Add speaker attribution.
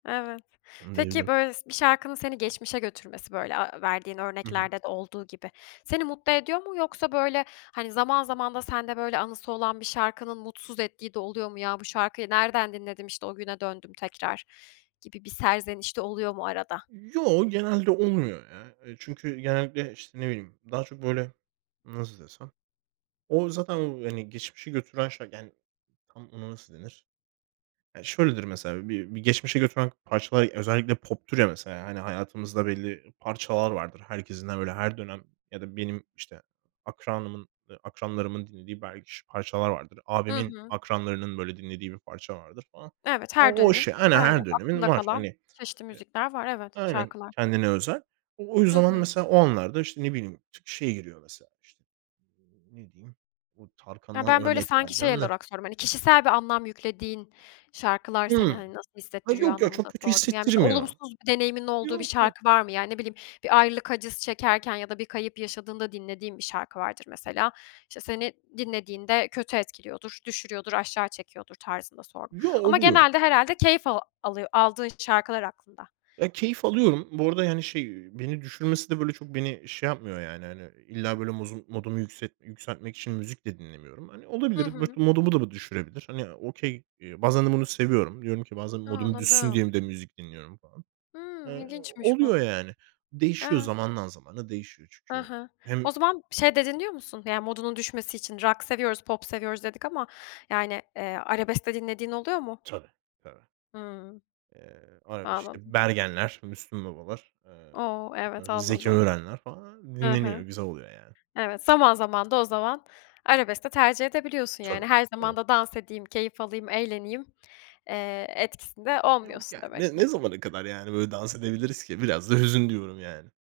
Speaker 1: Evet. Peki
Speaker 2: [unintelligible]
Speaker 1: böyle s bir şarkının seni geçmişe götürmesi böyle aaa verdiğin
Speaker 2: Hı hı.
Speaker 1: örneklerde de olduğu gibi seni mutlu ediyor mu yoksa, böyle, hani, zaman zaman da sende böyle anısı olan bir şarkının mutsuz ettiği de oluyor mu? Ya, bu şarkıyı nereden dinledim işte o güne döndüm, tekrar gibi bir serzeniş de oluyor mu arada?
Speaker 2: Yo, genelde olmuyor, ya. Eee, çünkü, genellikle, işte ne bileyim, daha çok böyle, nasıl desem? O zaten o hani geçmişe götüren şey, yani tam ona nasıl denir? Ya şöyledir mesela bir bir geçmişe götüren parçalar özellikle poptur ya mesela, hani hayatımızda belli parçalar vardır. Herkesin de böyle her dönem ya da benim işte akranımın, eee akranlarımın dinlediği belki ş parçalar vardır.
Speaker 1: Hı
Speaker 2: Abimin
Speaker 1: hı.
Speaker 2: akranlarının böyle dinlediği bir parça vardır falan.
Speaker 1: Evet, her
Speaker 2: O o
Speaker 1: dönemin
Speaker 2: işte, aynen
Speaker 1: Aynen
Speaker 2: her dönemin
Speaker 1: aklında
Speaker 2: var. Hani,
Speaker 1: kalan, çeşitli
Speaker 2: eee
Speaker 1: müzikler var. Evet
Speaker 2: aynen
Speaker 1: şarkılar.
Speaker 2: kendine özel. O o
Speaker 1: Hı
Speaker 2: yüzden [unintelligible]
Speaker 1: hı.
Speaker 2: mesela o anlarda işte ne bileyim, ş şey geliyor mesela, işte ne diyeyim, bu
Speaker 1: Ya,
Speaker 2: Tarkan'dan
Speaker 1: ben ,böyle,
Speaker 2: örnek
Speaker 1: sanki şey
Speaker 2: vereceğim de.
Speaker 1: olarak sordum, hani kişisel bir anlam yüklediğin şarkılar seni,
Speaker 2: Hımm.
Speaker 1: hani, nasıl
Speaker 2: Ha
Speaker 1: hissettiriyor
Speaker 2: yok ya, çok
Speaker 1: anlamında
Speaker 2: kötü
Speaker 1: sordum. Yani mesela
Speaker 2: hissettirmiyor.
Speaker 1: olumsuz bir deneyiminin olduğu bir
Speaker 2: Yok yok.
Speaker 1: şarkı var mı? Yani ne bileyim bir ayrılık acısı çekerken ya da bir kayıp yaşadığında dinlediğin bir şarkı vardır mesela. İşte seni dinlediğinde kötü etkiliyordur, düşürüyordur, aşağı çekiyordur tarzında sordum.
Speaker 2: Yo
Speaker 1: Ama
Speaker 2: oluyor.
Speaker 1: genelde herhâlde keyif al alıyo aldığın şarkılar aklında.
Speaker 2: Ya keyif alıyorum. Bu arada yani şey, beni düşürmesi de böyle, çok beni şey yapmıyor yani, hani illa böyle mozu modumu yükset yükseltmek için müzik de dinlemiyorum. Hani
Speaker 1: Hı
Speaker 2: olabilir, mot
Speaker 1: hı.
Speaker 2: modumu da bu düşürebilir. Hani okey, eee, bazen de bunu seviyorum. Diyorum ki bazen
Speaker 1: A.
Speaker 2: modum düşsün
Speaker 1: Anladım.
Speaker 2: diye bir de müzik dinliyorum falan.
Speaker 1: Hımm.
Speaker 2: Eee,
Speaker 1: İlginçmiş bu.
Speaker 2: oluyor yani. Değişiyor,
Speaker 1: Evet.
Speaker 2: zamandan zamana değişiyor
Speaker 1: Ha
Speaker 2: çünkü.
Speaker 1: ha. O
Speaker 2: Hem
Speaker 1: zaman şey de dinliyor musun? Yani modunun düşmesi için rock seviyoruz, pop seviyoruz dedik ama, yani, eee, arabesk de dinlediğin oluyor mu?
Speaker 2: Tabii. Tabii.
Speaker 1: Hımm.
Speaker 2: Eee, öyle işte
Speaker 1: Anladım.
Speaker 2: Bergen'ler, Müslüm Baba'lar, eee
Speaker 1: O. Evet
Speaker 2: Zeki
Speaker 1: anladım.
Speaker 2: Müren'ler falan hani
Speaker 1: Hı
Speaker 2: dinleniyor,
Speaker 1: hı.
Speaker 2: güzel oluyor yani.
Speaker 1: Evet zaman zaman da o zaman arabes de tercih edebiliyorsun
Speaker 2: Tabii,
Speaker 1: yani. Her
Speaker 2: tabii.
Speaker 1: zaman da dans edeyim, keyif alayım, eğleneyim, eee, etkisinde
Speaker 2: Yok,
Speaker 1: olmuyorsun
Speaker 2: ya,
Speaker 1: demek
Speaker 2: ne ne
Speaker 1: ki.
Speaker 2: zamana kadar yani böyle dans edebiliriz ki? Biraz da hüzün diyorum yani.